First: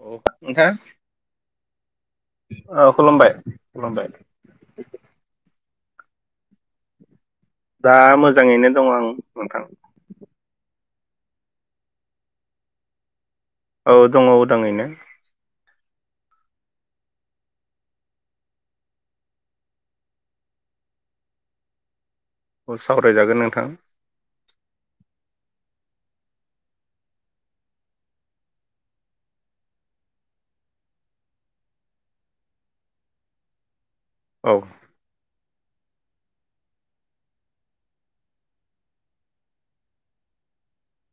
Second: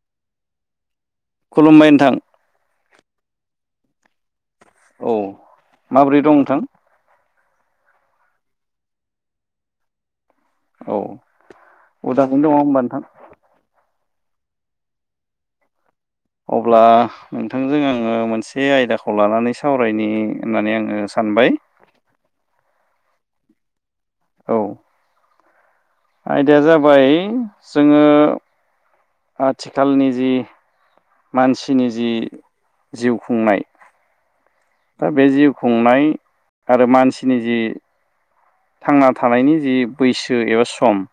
अ नोंथा खुलुमबाय नोंथां औ खुलुमबाय खुलुमबाय। औ माबोरै दं नोंथां? दा मोजाङैनो दं आं नोंथां। औ उदांयैनो दङ होमबा नोंथां? औ दङ उदाङैनो। अब्ला नोंथांजों आङो मोनसे आयदाखौ लानानै सावरायनि होननानै आङो सानो हानबाय औ सावरायजागोन नोंथां। औ। आयदाया जाबाय जोङो आथिखालनि जि मानसिनि जि जिउ खुंनाय औ दा बे जिउ खुंनाय आरो मानसिनि जि थांना थानायनि जि बैसो एबा सम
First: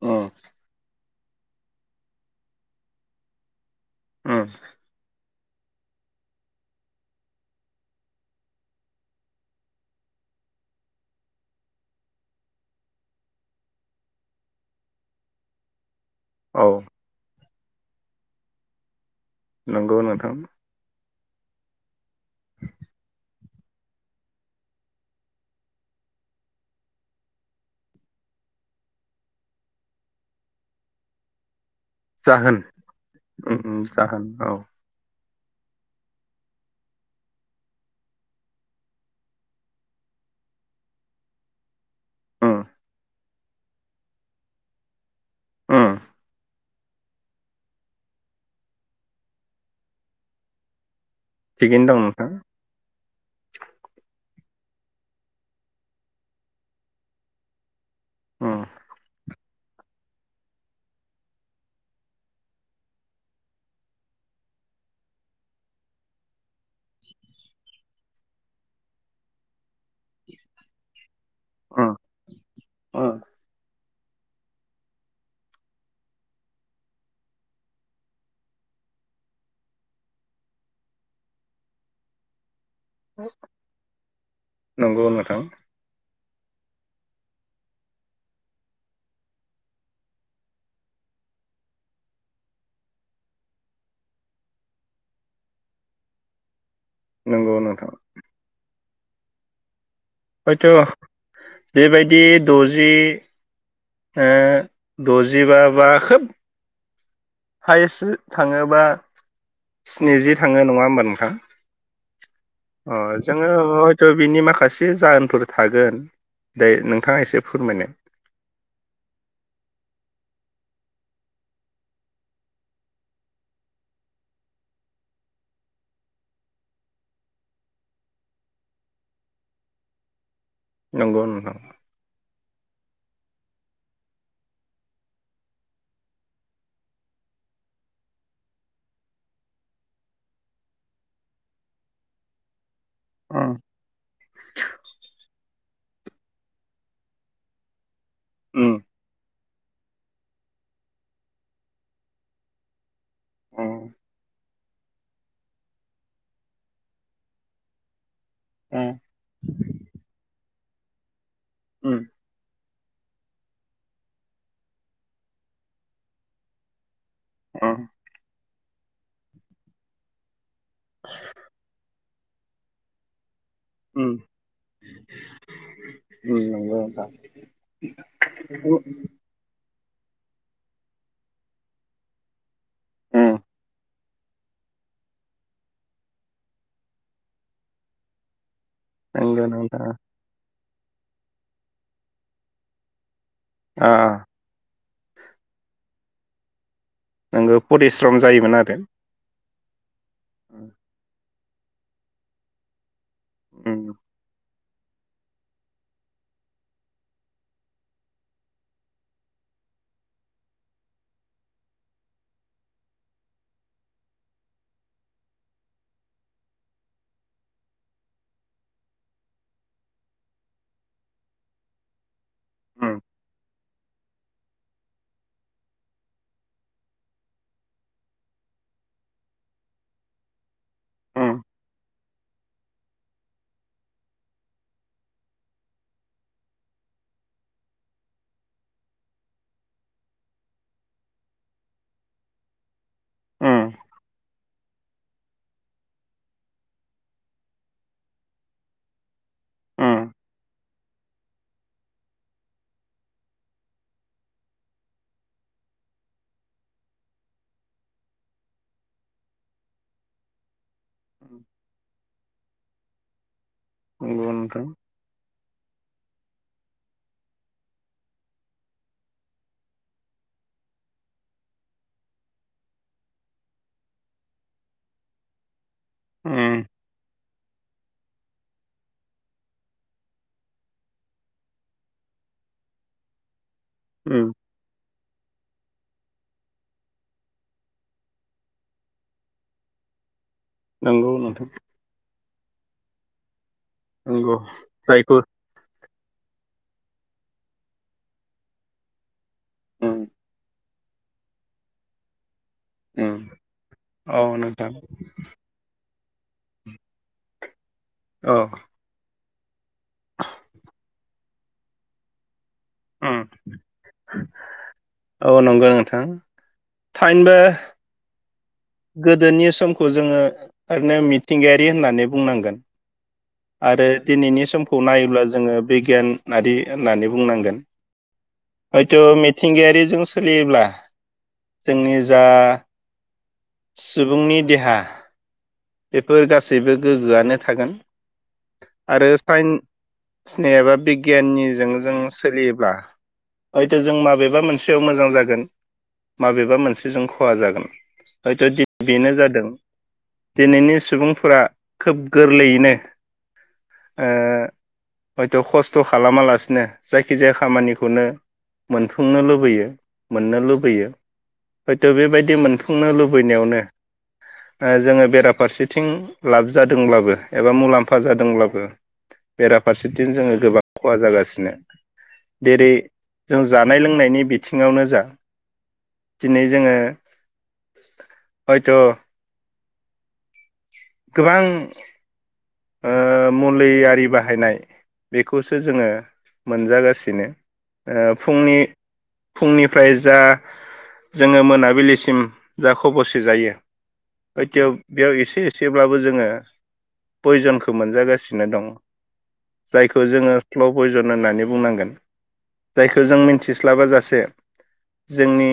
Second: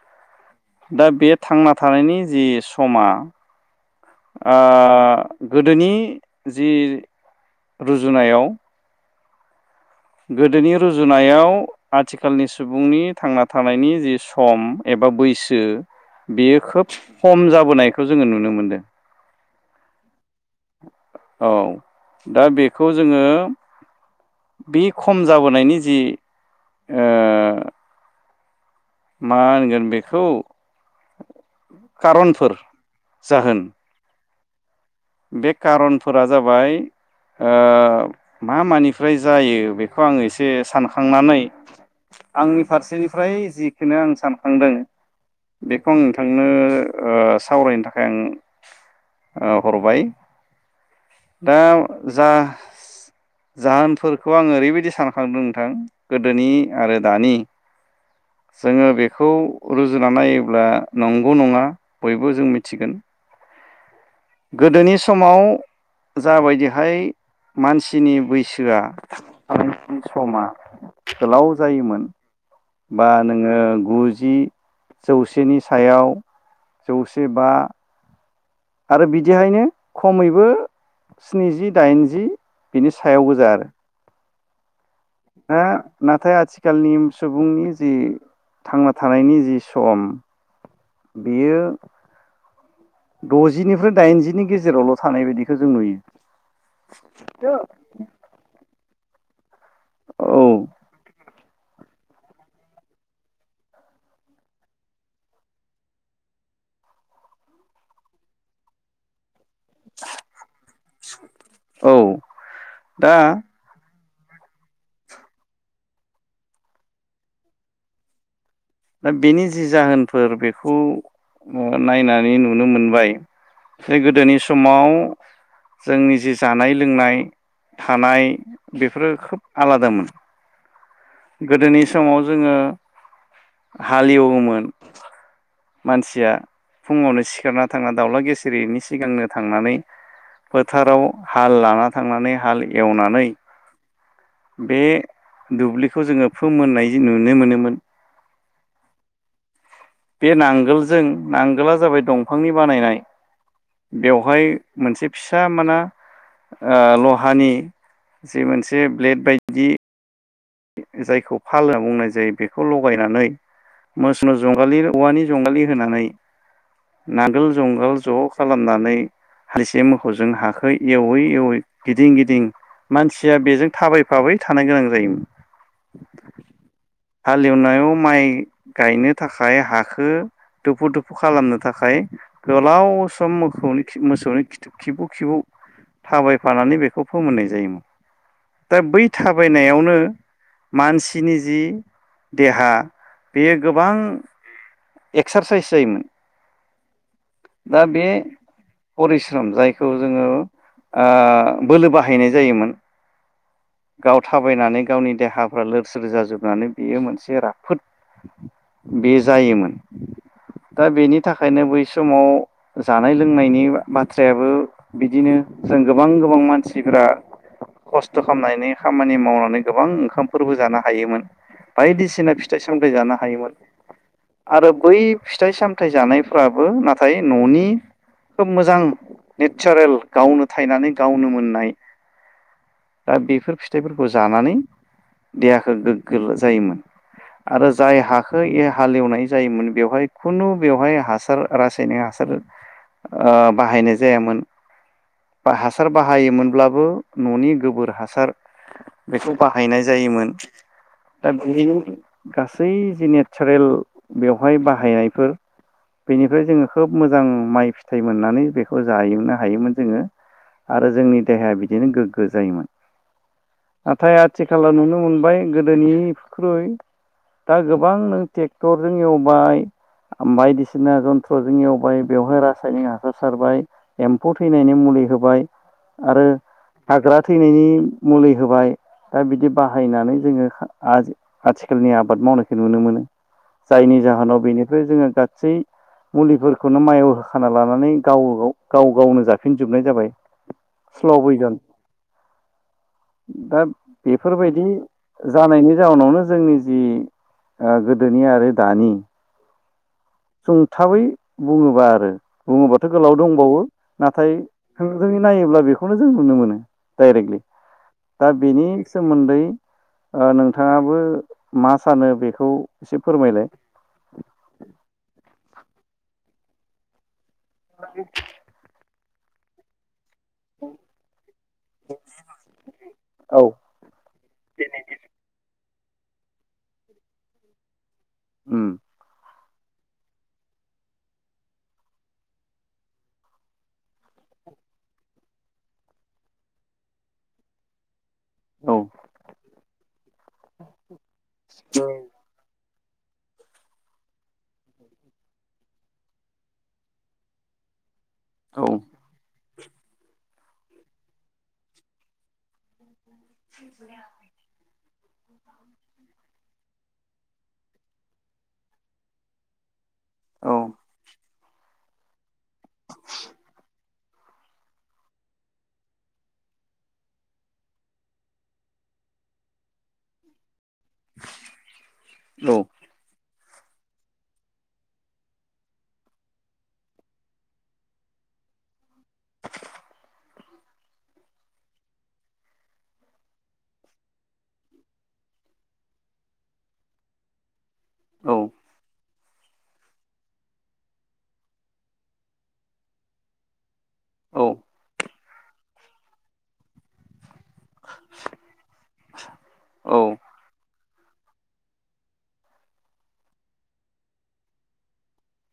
ओ। दा बे थांना थानायनि जि समा उम ओ गोदोनि जि रुजुनायाव गोदोनि रुजुनायाव आथिखालनि सुबुंनि थांना थानायनि जि सम एब बा बैसो बेयो औ खोब खम जाबोनायखौ जोङो नुनो मोनदों। नंगौ नोंथां। औ दा बेखौ जोङो बे खम जाबोनायनि जि ओ मा होनगोन बेखौ खारनफोर जाहोन उम जाहोन उ जाहोन औ। बे खारनफोरा जाबाय ओ मा मानिफ्राय जायो बेखौ आङो एसे सानखांनानै उम आंनि फारसेनिफ्राय जिखोनो आं सानखांदों उम बेखौ आं नोंथांनो ओ सावरायनो थाखाय आं औ हरबाय दा थिगैनो दं जा नोंथां जाहोनफोर खौ आङो ओरैबायदि सानखांदों नोंथां गोदोनि आरो दानि उम जोङो बेखौ रुजुना नायोब्ला नंगौ नङा बयबो जों मिथिगोन। गोदोनि समाव जाबायदिहाय मानसि नि बैसोया [unintelligible] समा गोलाव उम जायोमोन। बा उम नोङो गुजि जौसेनि सायाव जौसे बा आरो बिदिहायनो खमैबो स्निजि दाइनजि बिनि सायावबो गोजा आरो नंगौ नोंथां हा नाथाय आ थिखालनि सुबुंनि जि थांना थानायनि जि सम बियो दजिनिफ्राय दाइनजिनि गेजेरावल थानाय बिदिखौ जों नंगौ नुयो [unintelligible] नोंथां औ हयथ' बेबायदि दजि दजिबा बा खोब हायेस्ट थाङोबा स्निजि थांङो नङा होमबा नोंथां औ अ दा जोंङो थ बिनि माखासे जाहोनफोर थागोन दे नोंथाङा एसे फोरमायनाय दा बेनि जि जाहोनफोर बेखौ नायनानै नुनो मोनबाय जे गोदोनि समाव जोंनि जि जानाय लोंनाय थानाय बेफोरो खोब आलादामोन नंगौ नोंथां गोदोनि समाव जोंङो हालेवोमोन मानसिया फुंङावनो सिखारना थांना दाउला गिसिरिनि सिगांनो थांनानै फोथाराव हाल लाना थांनानै हाल एवनानै उम बे दुब्लिखौ जोंङो फोमोननाय नुनो मोनोमोन उम बे नांगोलजों नांगला जाबाय दंफांनि बानायनाय उम बेवहाय मोनसे फिसा माना ओ लहानि जि मोनसे ब्लेड बायदि जायखौ फाल होनना उम बुंनाय जायो बे खौ लगायनानै मोसनु जंगालि औवानि जंगालि होनानै नांगोल उम जुंगाल ज खालामनानै हासे मोसौजों हाख एवै एवै गिदिं गिदिं मानसिया बेजों उम थाबायफाबाय थानो गोनां जायोमोन [inaudible] नंगौ नोंथां हालेवनायाव माइ गायनो थाखाय हाखौ दुफु दुफु खालामनो थाखाय गोलाव सम उम मोखौनि मोसौनि खिथु खिबु खिबौ थाबायफानानै बेखौ फोमोननाय जायोमोन दा बै नंगौ नोंथां थाबायनायावनो मानसिनि जि देहा बेयो आ गोबां एक्सारसाइस जायोमोन नोंगो दा बे परिस्रम जायोमोन आरो परिस्रम जायखौ जोंङो ओ बोलो बाहायनाय जायोमोन उम गाव थाबायनानै गावनि देहाफ्रा लोरसोर जाजोबनानै बेयो मोनसे राफोद बे जायोमोन दा बेनि थाखायनो बै समाव जानाय लोंनायनि बाथ्रायाबो बिदिनो जों गोबां गोबां मानसिफोरा खस्थ खामनायनि खामानि मावनानै गोबां ओंखा खामफोरबो जानो हायोमोन बायदिसिना फिथाइ सामथायाइ उम जानो हायोमोन आरो बै फिथाइ सामथाइ जानायफ्राबो नाथाय न'निफ्रायनो खोब मोजां नेचारेल गावनो थायनानै गावनो उम मोननाय दा बेफोर फिथाइफोरखौ जानानै देहाखौ गोग्गो जायोमोन आरो जाय हाखौ हालेवनाय जायोमोन बेवहाय खुनु बेवहाय हासार रासायनिक हासार ओ बाहायनाय जायामोन बा हासार बाहायोमोनब्लाबो ननि गोबोर हासार बेखौ बाहायनाय उम जायोमोन दा बे गासै जि नेचारेल बेवहाय बाहायनायफोर बेनिफ्राय जोंङो खोब मोजां माइ फिथाइ मोननानै बेखौ जाहुंनो हायोमोन जोंङो आरो जोंनि उम देहाया बिदिनो गोग्गो जायोमोन नाथाय नंगौ नोंथां आथिखालाव नुनो मोनबाय गोदोनिख्रुइ दा गोबां नों ट्रेक्टरजों एवबाय ओम बायदिसिना जन्थ्र'जों एवबाय बेवहाय रासायनिक हासार सारबाय एम्फौ थैनायनि मुलि होबाय आरो उम हाग्रा थैनायनि मुलि होबाय दा बिदि बाहायनानै जोङो आ आथिखालनि आबाद मावनायखौ नुनो मोनो। जायनि उम जाहोनाव बेनिफ्राय जोङो गासै मुलिफोरखौनो माइायाव होखाना लानानै गाव गाव गाव गावनो जाफिनजोबनाय जाबाय। नंगौ स्ल' नोंथां। पयजन दा नंगौ बेफोरबायदि जायखौ जानायनि जाउनावनो जोंनि जि ओ गोदोनि आरो दानि औ। सुंथाबै बुङोब्ला आरो बुङोबाथ' उम गोलाव दंबावो औ नाथाय नोंथां थोंजोंयै नायोब्ला बे खौनो जों नुनो मोनो डाइरेक्टलि। दा औ बेनि सोमोन्दै ओ नोंथाङाबो मा सानो बेखौ एसे उम फोरमायलाय। औ नंगौ नोंथां थाइनबो [unintelligible] गोदोनि समखौ जोङो ओरैनो मिथिंगायारि होननानै बुंनांगोन औ आरो दिनैनि समखौ नायोब्ला जोङो बिगियान नारि होननानै बुंनांगोन। उम हयथ' मि थिंगायारिजों सोलियोब्ला जोंनि जा सुबुंनि देहा बेफोर गासैबो गोग्गोआनो थागोन। औ आरो साइन्सनि एबा बिगियाननिजों जों सोलियोब्ला हयथ' जों माबेबा मोनसेयाव मोजां जागोन माबेबा मोनसेजों खहा जागोन। हयथ' औ बेनो जादों दिनैनि सुबुंफोरा खोब गोरलैयैनो ओ [unintelligible] हयथ' खस्थ' खालामालासिनो जायखिजाया खामानिखौनो मोनफुंनो लुबैयो मोननो औ लुबैयो हयथ' बेबायदि मोनफुं लुबैनायावनो ओ जोङो बेराफारसेथिं लाब जादोंब्लाबो एबा मुलाम्फा जादोंब्लाबो बेराफारसेथिं जोङो गोबां खहा जागासिनो। देरै जों जानाय लोंनायनि बिथिङावनो जा दिनै जोङो हयथ' गोबां ओ मुलि आरि बाहायनाय बेखौसो जोङो मोनजागासिनो। ओ औ फुंनि फुंनिफ्राय जा जोङो मोनाबिलिसिम जा खबरसे जायो औ हयथ' बेयाव एसे एसेब्लाबो जोङो पयजनखौ मोनजागासिनो दं। औ जायखौ जोङो स्ल पयजन होननानै बुंनांगोन। जायखौ जों मिथिस्लाब जासे जोंनि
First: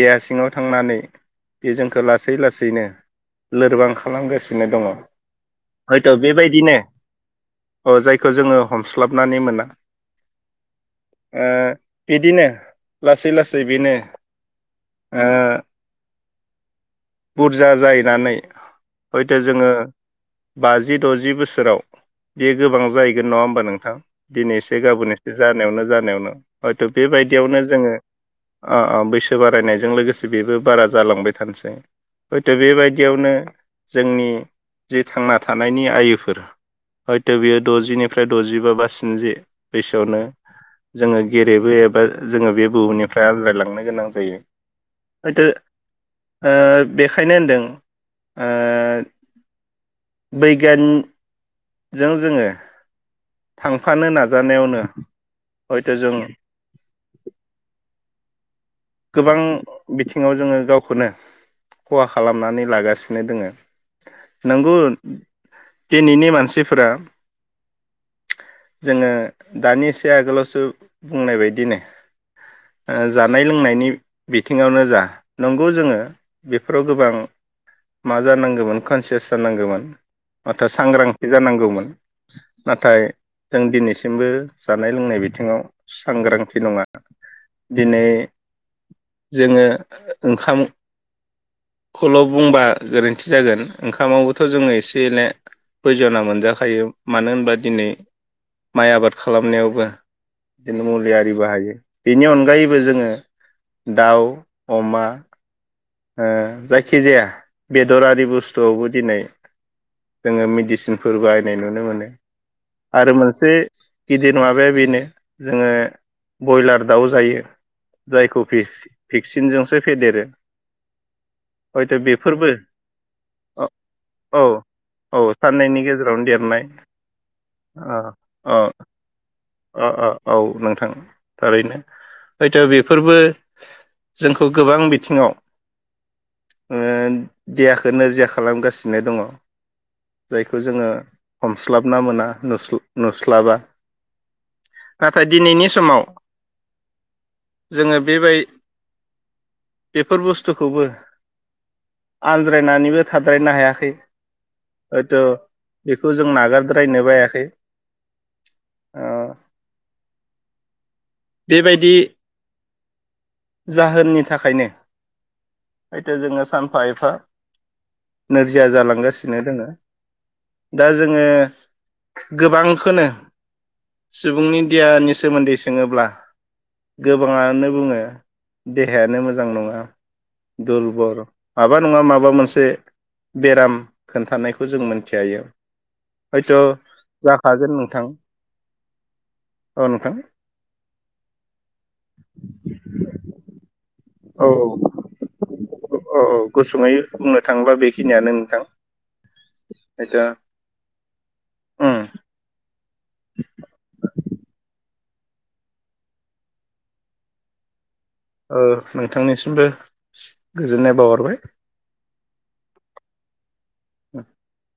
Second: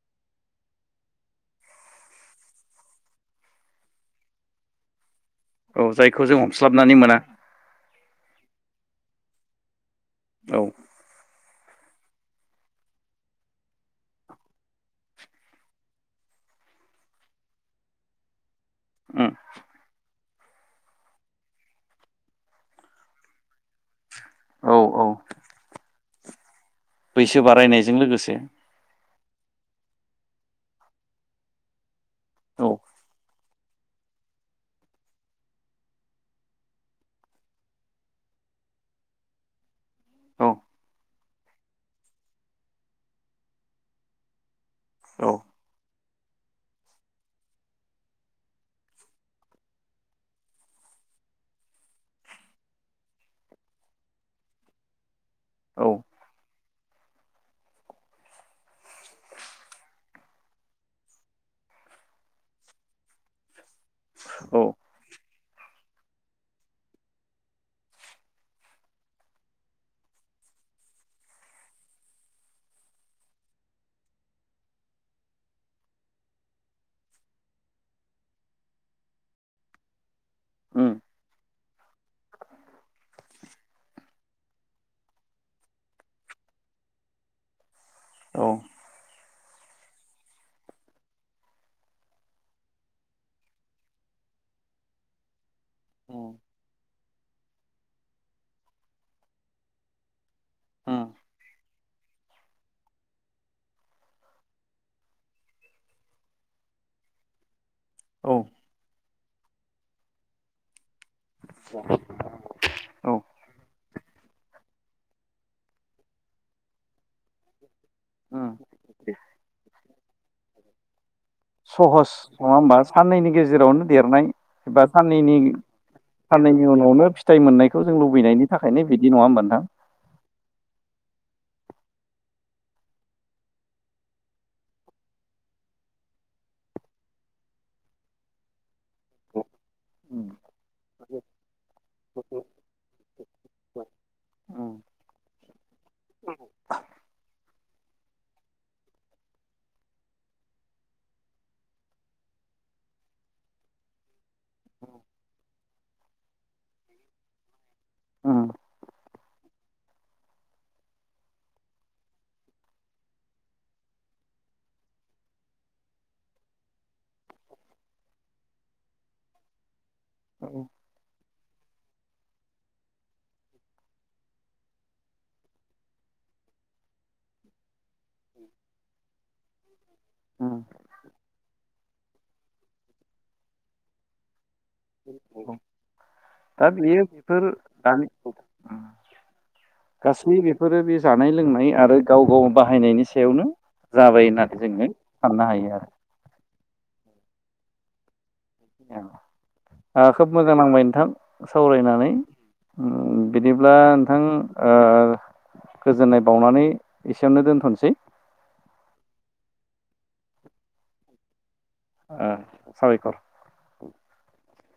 देहा सिङाव थांनानै बे जोंखौ लासै लासैनो लोरबां खालामगासिनो दङ। औ हयथ' जायखौ जों बेबायदिनो हमस्लाबनानै मोना अ जायखौ जोङो हमस्लाबनानै मोना औ। ओ बिदिनो लासै लासै बेनो ओ बुरजा जाहैनानै उम हयथ' जोङो बाजि द'जि बोसोराव बे गोबां जाहैगोन नङा होमबा नोंथां? दिनै औ एसे औ गाबोन एसे जानायावनो जानायावनो हयथ' बैसो बेबायदियावनो जोङो बारायनायजों लोगोसे ओओ बै बारायनायजों लोगोसे बेबो बारा जालांबाय थानोसै हयथ' औ बेबायदियावनो। जोंनि जि थांना थानायनि आयोफोर। हयथ' बेयो द'जिनिफ्राय द'जि बा बा स्निजि बैसोआवनो औ जोङो। गेरेबो एबा जोङो बे बुहुमनिफ्राय आल्रायलांनो गोनां जायो औ हयथ'। ओ बेखायनो होनदों ओ। बैगान जों जोङो। थांफानो नाजानायावनो औ हयथ' जों। गोबां बिथिङाव जोङो गावखौनो। खहा खालामनानै लागासिनो दोङो औ नंगौ। दिनैनि मानसिफोरा। जोङो दानि एसे आगोलावसो बुंनाय बायदिनो। ओ जानाय लोंनायनि। नि बिथिङावनो जा नंगौ जोङो बेफोराव गोबां। मा जानांगोमोन कनसियास जानांगोमोन। माथो उम सांग्रांथि जानांगौमोन नाथाय। जों दिनैसिमबो जानाय लोंनाय बिथिङाव सांग्रांथि नङा दिनै। औ जोङो ओंखाम। खौल' बुंबा गोरोन्थि जागोन ओंखामावबोथ' जोङो एसे एनो। बयजना मोनजाखायो मानो होनबा दिनै माइ आबाद खालामनायावबो। [unintelligible] उम मुलि आरि बाहायो बेनि अनगायैबो जोङो। दाउ अमा ओ जायखि जाया। बेदरारि औ बुस्थुआवबो दिनै जोङो मेडिसिन। फोर बाहायनाय नुनो मोनो आरो औ मोनसे। गिदिर मङाबाया बेनो जोङो बयलार दाउ जायो। जायखौ उम फिस पेक्सिनजोंसो फेदेरो। [unintelligible] हयथ' सहस बेफोरबो नङा होमबा साननैनि गेजेरावनो देरनाय औ एबा औ साननैनि गेजेरावनो सानै। देरनाय नि उनावनो फिथाइ अ मोननायखौ जों लुबैनायनि अ थाखायनो बिदि नङा होमबा नोंथां। अ अ औ नोंथां थारैनो हयथ' बेफोरबो जोंखौ गोबां बिथिङाव। ओ देहाखो नोरजिया खालामगासिनो दङ। जायखौ जोङो हमस्लाबना मोना नुस्ल-नुस्लाबा। उम नाथाय दिनैनि समाव। जोङो बेबाय बेफोर बुस्थुखौबो। आनज्रायनानैबो थाद्रायनो हायाखै। हयथ' बेखौ जों नागारद्रायनोबो हायाखै। उम। ओ। बेबायदि जाहोननि थाखायनो। हयथ' जोङो सानफा एफा नोरजिया जालांगासिनो दोङो। औ दा जोङो। गोबांखोनो सुबुंनि देयानि सोमोन्दै सोङोब्ला। गोबाङानो बुङो। देहायानो मोजां नङा उम दुरबर माबा नङा माबा। माबा मोनसे बेराम खोन्थानायखौ। खौ जों मोन्थिहायो औ हयथ' दा बियो बेफोर जाखागोन दानि नोंथां। औ नोंथां गासै बेफोरो बे जानाय लोंनाय आरो गाव गाव बाहायनायनि सायावनो। जाबाय औ होननानै जोङो साननो हायो आरो। औ औ गुसुङै बुंनो थाङोब्ला बेखिनियानो। नोंथां ओ दा खोब मोजां नांबाय नोंथां ओ सावरायनानै उम बिदिब्ला नोंथां ओ गोजोननाय बावनानै एसेयावनो दोनथ'नोसै ओ नोंथांनिसिमबो गोजोननाय बावहरबाय। ओ साबायखर उ [inaudible]